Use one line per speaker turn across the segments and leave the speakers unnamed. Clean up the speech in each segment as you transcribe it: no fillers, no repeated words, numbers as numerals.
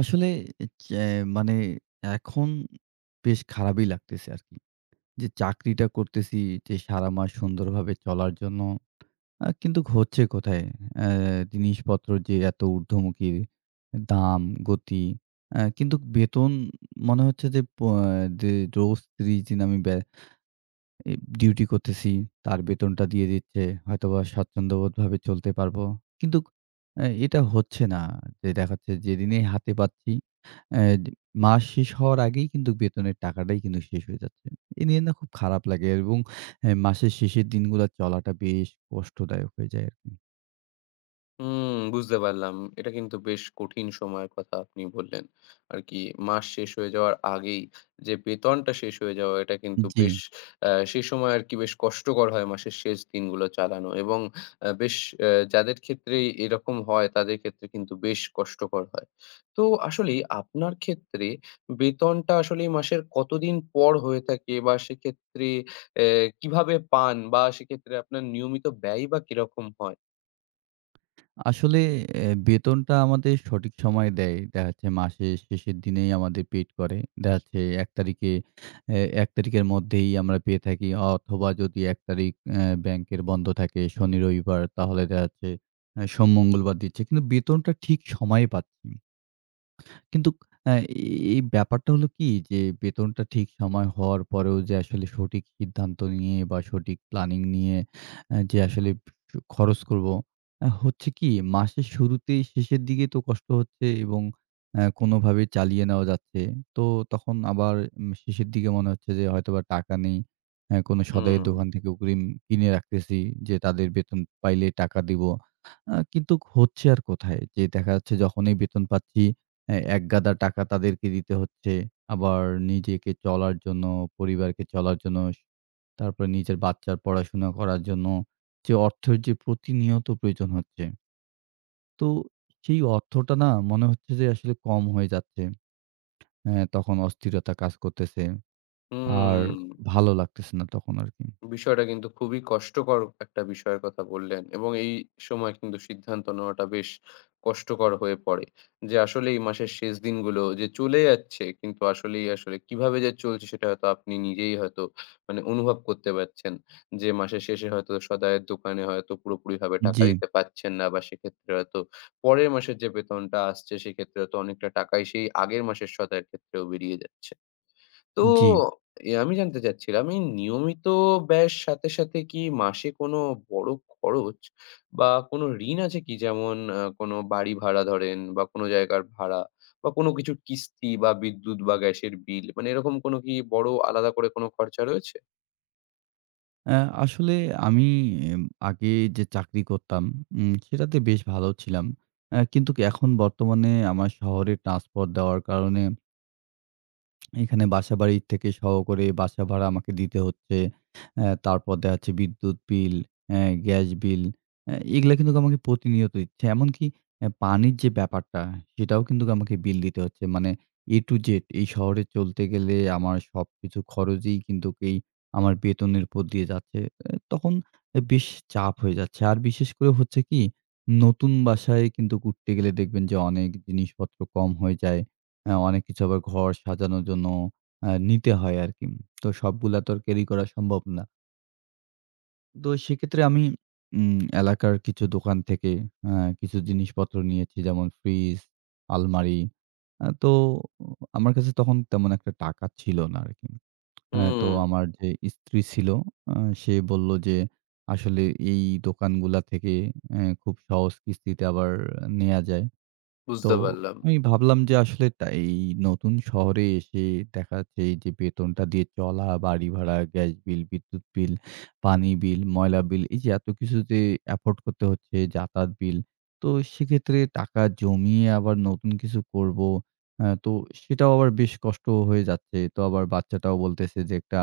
আসলে চ্যা মানে এখন বেশ খারাপই লাগতেছে আরকি। যে চাকরিটা করতেছি যে সারা মাস সুন্দরভাবে চলার জন্য। কিন্তু হচ্ছে কোথায়? অ্যা জিনিসপত্র যে এত ঊর্ধ্বমুখী দাম, গতি। কিন্তু বেতন মনে হচ্ছে যে যে রোজ ৩০ দিন আমি ব্যা এ ডিউটি করতেছি, তার বেতনটা দিয়ে দিচ্ছে। হয়তোবা স্বাচ্ছন্দ্যবোধভাবে চলতে পারবো। কিন্তু এটা হচ্ছে না। যে দেখাচ্ছে যেদিনেই হাতে পাচ্ছি, অ্যা দ মাস শেষ হওয়ার আগেই কিন্তু বেতনের টাকাটাই কিন্তু শেষ হয়ে যাচ্ছে। এ নিয়ে না খুব খারাপ লাগে এবং মাসের শেষের দিনগুলা চলাটা বেশ কষ্টদায়ক হয়ে যায় আরকি।
হুম, বুঝতে পারলাম। এটা কিন্তু বেশ কঠিন সময়ের কথা আপনি বললেন। আর কি মাস শেষ হয়ে যাওয়ার আগেই যে বেতনটা শেষ হয়ে যাওয়া এটা কিন্তু
জি।
বেশ সেই সময় আর কি বেশ কষ্টকর হয় মাসের শেষ দিনগুলো চালানো, এবং বেশ আ যাদের ক্ষেত্রেই এরকম হয় তাদের ক্ষেত্রে কিন্তু বেশ কষ্টকর হয়। তো আসলেই আপনার ক্ষেত্রে বেতনটা আসলেই মাসের কতদিন পর হয়ে থাকে, বা সেক্ষেত্রে অ্যা কিভাবে পান, বা সেক্ষেত্রে আপনার নিয়মিত ব্যয় বা কিরকম হয়?
আসলে বেতনটা আমাদের সঠিক সময় দেয়। দেখা যাচ্ছে মাসের শেষের দিনেই আমাদের পেইড করে। দেখা যাচ্ছে ১ তারিখে, ১ তারিখের মধ্যেই আমরা পেয়ে থাকি। অথবা যদি ১ তারিখ ব্যাংকের বন্ধ থাকে শনি, রবিবার, তাহলে দেখা যাচ্ছে সোম, মঙ্গলবার দিচ্ছে। কিন্তু বেতনটা ঠিক সময়ে পাচ্ছি। কিন্তু আ এই ব্যাপারটা হলো কি, যে বেতনটা ঠিক সময় হওয়ার পরেও যে আসলে সঠিক সিদ্ধান্ত নিয়ে বা সঠিক প্ল্যানিং নিয়ে যে আসলে খরচ করব। হচ্ছে কি, মাসের শুরুতেই শেষের দিকে তো কষ্ট হচ্ছে এবং কোনোভাবে চালিয়ে নেওয়া যাচ্ছে। তো তখন আবার শেষের দিকে মনে হচ্ছে যে হয়তোবা টাকা নেই। কোনো সদাইয়ের
হুম।
দোকান থেকে অগ্রিম কিনে রাখতেছি যে তাদের বেতন পাইলে টাকা দিব। কিন্তু হচ্ছে আর কোথায়? যে দেখা যাচ্ছে যখনই বেতন পাচ্ছি, হ্যাঁ, একগাদা টাকা তাদেরকে দিতে হচ্ছে। আবার নিজেকে চলার জন্য, পরিবারকে চলার জন্য, তারপরে নিজের বাচ্চার পড়াশোনা করার জন্য, যে অর্থের যে প্রতিনিয়ত প্রয়োজন হচ্ছে। তো সেই অর্থটা না মনে হচ্ছে যে আসলে কম হয়ে যাচ্ছে। হ্যাঁ, তখন অস্থিরতা কাজ করতেছে। আর
হুম,
ভালো লাগতেছে না তখন আরকি।
বিষয়টা কিন্তু খুবই কষ্টকর একটা বিষয়ের কথা বললেন, এবং এই সময় কিন্তু সিদ্ধান্ত নেওয়াটা বেশ কষ্টকর হয়ে পড়ে। যে আসলে এই মাসের শেষ দিনগুলো যে চলে যাচ্ছে, কিন্তু আসলেই আসলে কিভাবে যে চলছে সেটা হয়তো আপনি নিজেই হয়তো মানে অনুভব করতে পারছেন। যে মাসের শেষে হয়তো সদাইয়ের দোকানে হয়তো পুরোপুরিভাবে টাকা
জি,
দিতে পারছেন না, বা সেক্ষেত্রে হয়তো পরের মাসের যে বেতনটা আসছে সেক্ষেত্রে হয়তো অনেকটা টাকাই সেই আগের মাসের সদাইয়ের ক্ষেত্রেও বেরিয়ে যাচ্ছে। তো
জি।
আমি জানতে চাচ্ছিলাম, এই নিয়মিত ব্যয়ের সাথে, সাথে কি মাসে কোনো বড় খরচ বা কোনো ঋণ আছে কি? যেমন কোনো বাড়ি ভাড়া ধরেন, বা কোনো জায়গার ভাড়া, বা কোনো কিছুর কিস্তি, বা বিদ্যুৎ বা গ্যাসের বিল, মানে এরকম কোনো কি বড় আলাদা করে কোনো খরচা রয়েছে?
আ আসলে আমি এম আগে যে চাকরি করতাম, সেটাতে বেশ ভালো ছিলাম। কিন্তু কি এখন বর্তমানে আমার শহরে ট্রান্সফার দেওয়ার কারণে এখানে বাসাবাড়ি থেকে সহ করে বাসা ভাড়া আমাকে দিতে হচ্ছে। তারপর দেখা যাচ্ছে বিদ্যুৎ বিল, অ্যা গ্যাস বিল, এগুলা কিন্তু আমাকে প্রতিনিয়ত দিচ্ছে। এমনকি পানির যে ব্যাপারটা, সেটাও কিন্তু আমাকে বিল দিতে হচ্ছে। মানে A to Z এই শহরে চলতে গেলে আমার সবকিছু খরচই কিন্তু এই আমার বেতনের উপর দিয়ে যাচ্ছে। তখন বেশ চাপ হয়ে যাচ্ছে। আর বিশেষ করে হচ্ছে কি, নতুন বাসায় কিন্তু উঠতে গেলে দেখবেন যে অনেক জিনিসপত্র কম হয়ে যায়। অনেক কিছু আবার ঘর সাজানোর জন্য নিতে হয় আরকি। তো সবগুলা তো আর ক্যারি করা সম্ভব না। তো সেক্ষেত্রে আমি এলাকার কিছু দোকান থেকে কিছু জিনিসপত্র নিয়েছি, যেমন ফ্রিজ, আলমারি। তো আমার কাছে তখন তেমন একটা টাকা ছিল না আরকি। তো
হুম,
আমার যে স্ত্রী ছিল, আ সে বলল যে, "আসলে এই দোকানগুলা থেকে খুব সহজ কিস্তিতে আবার নেয়া যায়।" তো
বুঝতে পারলাম।
আমি ভাবলাম যে আসলে তা এই নতুন শহরে এসে দেখা যাচ্ছে এই যে বেতনটা দিয়ে চলা, বাড়ি ভাড়া, গ্যাস বিল, বিদ্যুৎ বিল, পানি বিল, ময়লা বিল, এই যে এত কিছু যে এফোর্ড করতে হচ্ছে, যাতায়াত বিল। তো সেক্ষেত্রে টাকা জমিয়ে আবার নতুন কিছু করব। তো সেটাও আবার বেশ কষ্ট হয়ে যাচ্ছে। তো আবার বাচ্চাটাও বলতেছে যে একটা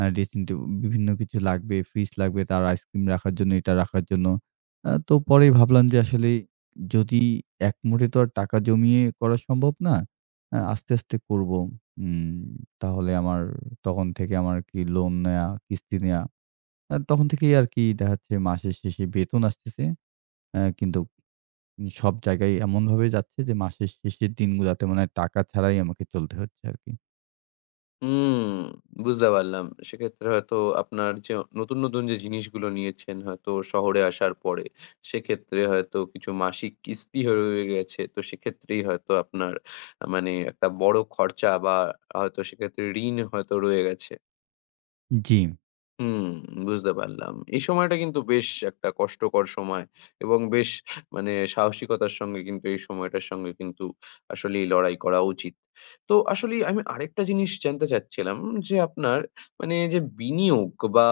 ড্রেসিং টেব বিভিন্ন কিছু লাগবে, ফ্রিজ লাগবে, তার আইসক্রিম রাখার জন্য, এটা রাখার জন্য। তো পরে ভাবলাম যে আসলে যদি একমুঠে তো আর টাকা জমিয়ে করা সম্ভব না। আস্তে, আস্তে করব। উম তাহলে আমার তখন থেকে আমার কি লোন নেয়া, কিস্তি নেয়া। তখন থেকেই আরকি দেখা যাচ্ছে মাসের শেষে বেতন আসতেছে। কিন্তু সব জায়গায় এমনভাবে যাচ্ছে যে মাসের শেষের দিনগুলাতে মনে হয় টাকা ছাড়াই আমাকে চলতে হচ্ছে আরকি।
হুম, বুঝতে পারলাম। সেক্ষেত্রে হয়তো আপনার যে নতুন, নতুন যে জিনিসগুলো নিয়েছেন হয়তো শহরে আসার পরে, সেক্ষেত্রে হয়তো কিছু মাসিক কিস্তি হয়ে রয়ে গেছে। তো সেক্ষেত্রেই হয়তো আপনার মানে একটা বড় খরচা, বা হয়তো সেক্ষেত্রে ঋণ হয়তো রয়ে গেছে।
জি।
হুম, বুঝতে পারলাম। এই সময়টা কিন্তু বেশ একটা কষ্টকর সময়, এবং বেশ মানে সাহসিকতার সঙ্গে কিন্তু এই সময়টার সঙ্গে কিন্তু আসলেই লড়াই করা উচিত। তো আসলেই আমি আরেকটা জিনিস জানতে চাচ্ছিলাম, যে আপনার মানে যে বিনিয়োগ বা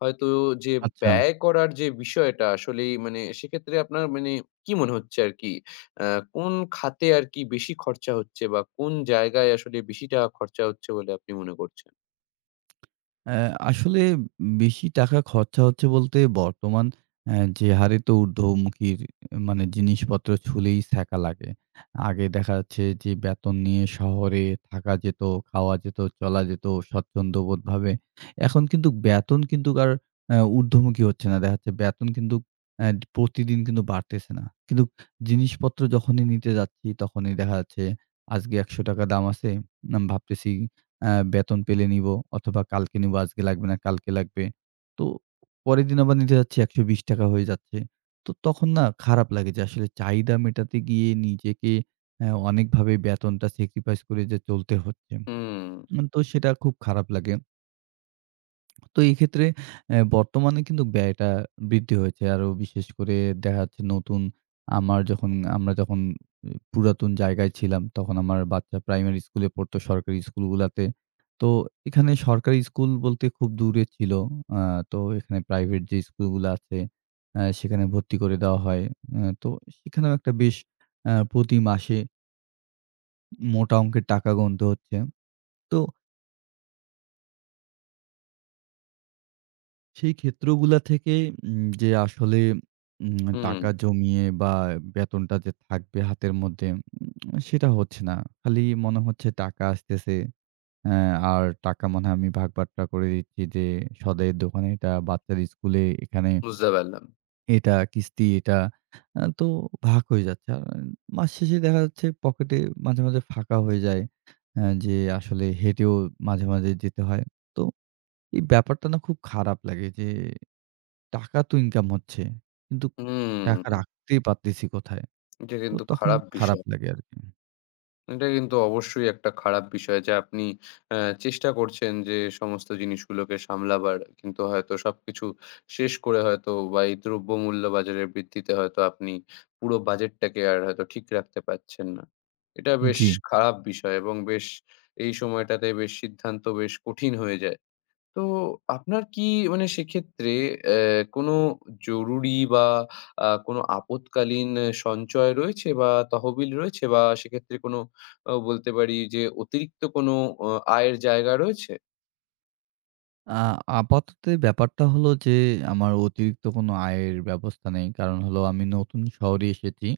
হয়তো যে
আচ্ছা।
ব্যয় করার যে বিষয়টা আসলেই মানে সেক্ষেত্রে আপনার মানে কি মনে হচ্ছে আরকি? আ কোন খাতে আরকি বেশি খরচা হচ্ছে, বা কোন জায়গায় আসলে বেশি টাকা খরচা হচ্ছে বলে আপনি মনে করছেন?
অ্যা আসলে বেশি টাকা খরচা হচ্ছে বলতে বর্তমান যে হারে তো ঊর্ধ্বমুখীর মানে জিনিসপত্র ছুলেই ছ্যাঁকা লাগে। আগে দেখা যাচ্ছে যে বেতন নিয়ে শহরে থাকা যেত, খাওয়া যেত, চলা যেত স্বচ্ছন্দবোধভাবে। এখন কিন্তু বেতন কিন্তু আর ঊর্ধ্বমুখী হচ্ছে না। দেখা যাচ্ছে বেতন কিন্তু অ্যা প্রতিদিন কিন্তু বাড়তেছে না। কিন্তু জিনিসপত্র যখনই নিতে যাচ্ছি তখনই দেখা যাচ্ছে আজকে ৳১০০ দাম আছে, ভাবতেছি বেতন পেলে নিবো অথবা কালকে নিবো, আজকে লাগবে না, কালকে লাগবে। তো পরের দিন আবার নিতে যাচ্ছি ৳১20 হয়ে যাচ্ছে। তো তখন না খারাপ লাগে যে আসলে চাহিদা মেটাতে গিয়ে নিজেকে অনেকভাবে বেতনটা স্যাক্রিফাইস করে যে চলতে হচ্ছে।
হুম,
তো সেটা খুব খারাপ লাগে। তো এই ক্ষেত্রে বর্তমানে কিন্তু ব্যয়টা বৃদ্ধি হয়েছে। আরো বিশেষ করে দেখা যাচ্ছে নতুন আমার যখন আমরা যখন পুরাতন জায়গায় ছিলাম, তখন আমার বাচ্চা প্রাইমারি স্কুলে পড়তো সরকারি স্কুলগুলাতে। তো এখানে সরকারি স্কুল বলতে খুব দূরে ছিল। আ তো এখানে প্রাইভেট যে স্কুলগুলা আছে, সেখানে ভর্তি করে দেওয়া হয়। তো সেখানেও একটা বেশ প্রতি মাসে মোটা অঙ্কের টাকা গুনতে হচ্ছে। তো সেই ক্ষেত্রগুলা থেকে যে আসলে
হুম।
টাকা জমিয়ে বা বেতনটা যে থাকবে হাতের মধ্যে, সেটা হচ্ছে না। খালি মনে হচ্ছে টাকা আসতেছে। অ্যা আর টাকা মনে হয় আমি ভাগ-বাঁটরা করে দিচ্ছি, যে সদাইয়ের দোকানে এটা, বাচ্চার স্কুলে এখানে
বুঝতে পারলাম।
এটা, কিস্তি এটা। তো ভাগ হয়ে যাচ্ছে। আর মাস শেষে দেখা যাচ্ছে পকেটে মাঝে, মাঝে ফাঁকা হয়ে যায়। যে আসলে হেঁটেও মাঝে, মাঝে যেতে হয়। তো এই ব্যাপারটা না খুব খারাপ লাগে যে টাকা তো ইনকাম হচ্ছে। কিন্তু
হুম,
টাকা রাখতেই পারতেছি কোথায়?
এটা
তো
কিন্তু
তখন
খারাপ
খারাপ
বিষয়।
লাগে আরকি।
এটা কিন্তু অবশ্যই একটা খারাপ বিষয়, যে আপনি অ্যা চেষ্টা করছেন যে সমস্ত জিনিসগুলোকে সামলাবার। কিন্তু হয়তো সবকিছু শেষ করে হয়তো বা এই দ্রব্যমূল্য বাজারের বৃদ্ধিতে হয়তো আপনি পুরো বাজেটটাকে আর হয়তো ঠিক রাখতে পারছেন না। এটা বেশ
জি।
খারাপ বিষয়, এবং বেশ এই সময়টাতে বেশ সিদ্ধান্ত বেশ কঠিন হয়ে যায়। তো আপনার কি মানে সেক্ষেত্রে অ্যা কোনো জরুরি, বা কোনো আপৎকালীন সঞ্চয় রয়েছে বা তহবিল রয়েছে? বা সেক্ষেত্রে কোনো বলতে পারি যে অতিরিক্ত কোনো অ আয়ের জায়গা রয়েছে?
আ আপাতত ব্যাপারটা হলো যে, আমার অতিরিক্ত কোনো আয়ের ব্যবস্থা নেই। কারণ হলো আমি নতুন শহরে এসেছি।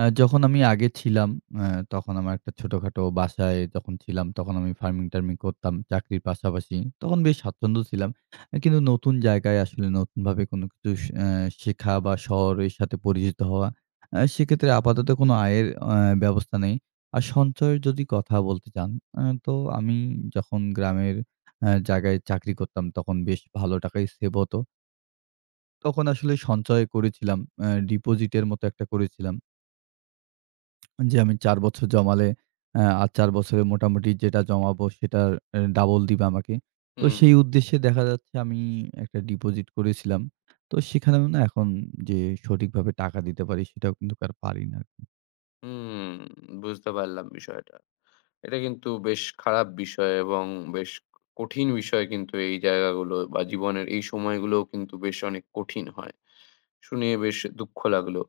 যখন আমি আগে ছিলাম, অ্যা তখন আমার একটা ছোটখাটো বাসায় যখন ছিলাম, তখন আমি ফার্মিং-টার্মিং করতাম চাকরির পাশাপাশি। তখন বেশ স্বাচ্ছন্দ্য ছিলাম। কিন্তু নতুন জায়গায় আসলে নতুনভাবে কোনো কিছু স অ্যা শেখা বা শহরের সাথে পরিচিত হওয়া, সেক্ষেত্রে আপাতত কোনো আয়ের ব্যবস্থা নেই। আর সঞ্চয়ের যদি কথা বলতে চান, তো আমি যখন গ্রামের জায়গায় চাকরি করতাম তখন বেশ ভালো টাকাই সেভ হতো। তখন আসলে সঞ্চয় করেছিলাম। ডিপোজিটের মতো একটা করেছিলাম। যে আমি ৪ বছর জমালে আর ৪ বছরে মোটামুটি যেটা জমাবো সেটার ডাবল দিবে আমাকে। তো
হুম,
সেই উদ্দেশ্যে দেখা যাচ্ছে আমি একটা ডিপোজিট করেছিলাম। তো সেখানেও না এখন যে সঠিকভাবে টাকা দিতে পারি সেটাও কিন্তু আর পারি না আরকি।
হুম, বুঝতে পারলাম বিষয়টা। এটা কিন্তু বেশ খারাপ বিষয়, এবং বেশ কঠিন বিষয়, কিন্তু এই জায়গাগুলো বা জীবনের এই সময়গুলোও কিন্তু বেশ অনেক কঠিন হয়। শুনে বেশ দুঃখ লাগলো।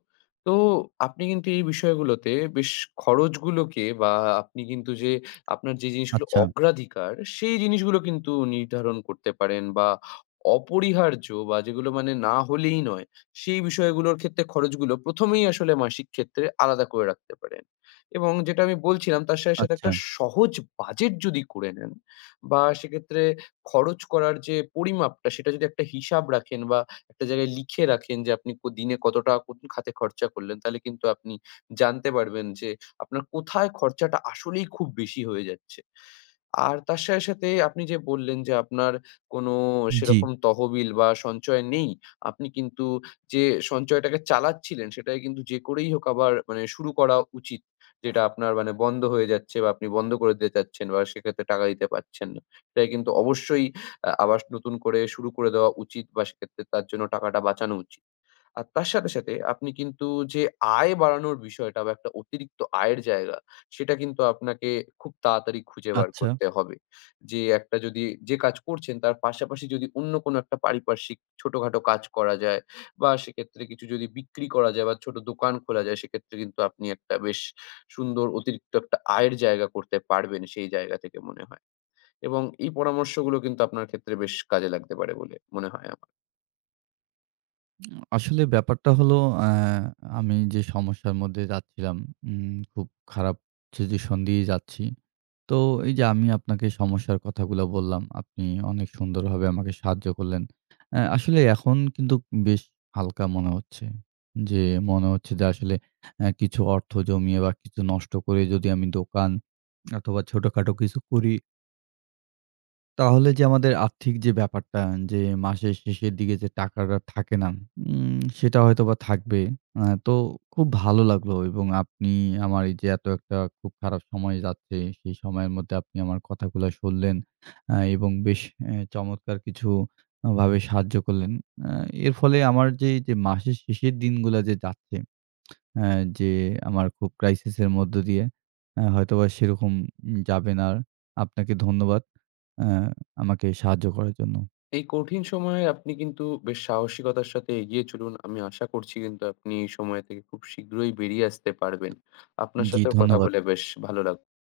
তো আপনি কিন্তু এই বিষয়গুলোতে বেশ খরচগুলোকে, বা আপনি কিন্তু যে আপনার যে জিনিসগুলো
আচ্ছা,
অগ্রাধিকার সেই জিনিসগুলো কিন্তু নির্ধারণ করতে পারেন, বা অপরিহার্য বা যেগুলো মানে না হলেই নয় সেই বিষয়গুলোর ক্ষেত্রে খরচগুলো ১ম এই আসলে মাসিক ক্ষেত্রে আলাদা করে রাখতে পারেন। এবং যেটা আমি বলছিলাম তার সাথে, সাথে
আচ্ছা।
একটা সহজ বাজেট যদি করে নেন, বা সেক্ষেত্রে খরচ করার যে পরিমাপটা সেটা যদি একটা হিসাব রাখেন, বা একটা জায়গায় লিখে রাখেন যে আপনি দিনে কত টাকা কোন খাতে খরচা করলেন, তাহলে কিন্তু আপনি জানতে পারবেন যে আপনার কোথায় খরচাটা আসলেই খুব বেশি হয়ে যাচ্ছে। আর তার সাথে, সাথে আপনি যে বললেন যে আপনার কোনো
জি,
সেরকম তহবিল বা সঞ্চয় নেই। আপনি কিন্তু যে সঞ্চয়টাকে চালাচ্ছিলেন সেটাকে কিন্তু যে করেই হোক আবার মানে শুরু করা উচিত। যেটা আপনার মানে বন্ধ হয়ে যাচ্ছে, বা আপনি বন্ধ করে দিতে চাচ্ছেন, বা সেক্ষেত্রে টাকা দিতে পারছেন না। সেটাকে কিন্তু অবশ্যই আবার নতুন করে শুরু করে দেওয়া উচিত, বা সেক্ষেত্রে তার জন্য টাকাটা বাঁচানো উচিত। আর তার সাথে, সাথে আপনি কিন্তু যে আয় বাড়ানোর বিষয়টা, বা একটা অতিরিক্ত আয়ের জায়গা, সেটা কিন্তু আপনাকে খুব তাড়াতাড়ি খুঁজে বার
আচ্ছা।
করতে হবে। যে একটা যদি যে কাজ করছেন তার পাশাপাশি যদি অন্য কোনো একটা পারিপার্শ্বিক ছোটখাটো কাজ করা যায়, বা সেক্ষেত্রে কিছু যদি বিক্রি করা যায়, বা ছোট দোকান খোলা যায়, সেক্ষেত্রে কিন্তু আপনি একটা বেশ সুন্দর অতিরিক্ত একটা আয়ের জায়গা করতে পারবেন সেই জায়গা থেকে মনে হয়। এবং এই পরামর্শগুলো কিন্তু আপনার ক্ষেত্রে বেশ কাজে লাগতে পারে বলে মনে হয় আমার।
আসলে ব্যাপারটা হলো অ্যা আমি যে সমস্যার মধ্যে যাচ্ছিলাম, খুব খারাপ সিচুয়েশন দিয়ে যাচ্ছি। তো এই যে আমি আপনাকে সমস্যার কথাগুলো বললাম, আপনি অনেক সুন্দরভাবে আমাকে সাহায্য করলেন। আসলে এখন কিন্তু বেশ হালকা মনে হচ্ছে। যে মনে হচ্ছে যে আসলে কিছু অর্থ জমিয়ে বা কিছু নষ্ট করে যদি আমি দোকান অথবা ছোটখাটো কিছু করি, তাহলে যে আমাদের আর্থিক যে ব্যাপারটা, যে মাসের শেষের দিকে যে টাকাটা থাকে না, সেটা হয়তোবা থাকবে। তো খুব ভালো লাগলো এবং আপনি আমার এই যে এত একটা খুব খারাপ সময় যাচ্ছে সেই সময়ের মধ্যে আপনি আমার কথাগুলা শুনলেন এবং বেশ চমৎকার কিছু ভাবে সাহায্য করলেন। আ এর ফলে আমার যে এই যে মাসের শেষের দিনগুলা যে যাচ্ছে, অ্যা যে আমার খুব ক্রাইসিস এর মধ্য দিয়ে হয়তোবা সেরকম যাবে না আর। আপনাকে ধন্যবাদ অ্যা আমাকে সাহায্য করার জন্য।
এই কঠিন সময়ে আপনি কিন্তু বেশ সাহসিকতার সাথে এগিয়ে চলুন। আমি আশা করছি কিন্তু আপনি এই সময় থেকে খুব শীঘ্রই বেরিয়ে আসতে পারবেন। আপনার
জি,
সাথেও কথা
ধন্যবাদ।
বলে বেশ ভালো লাগ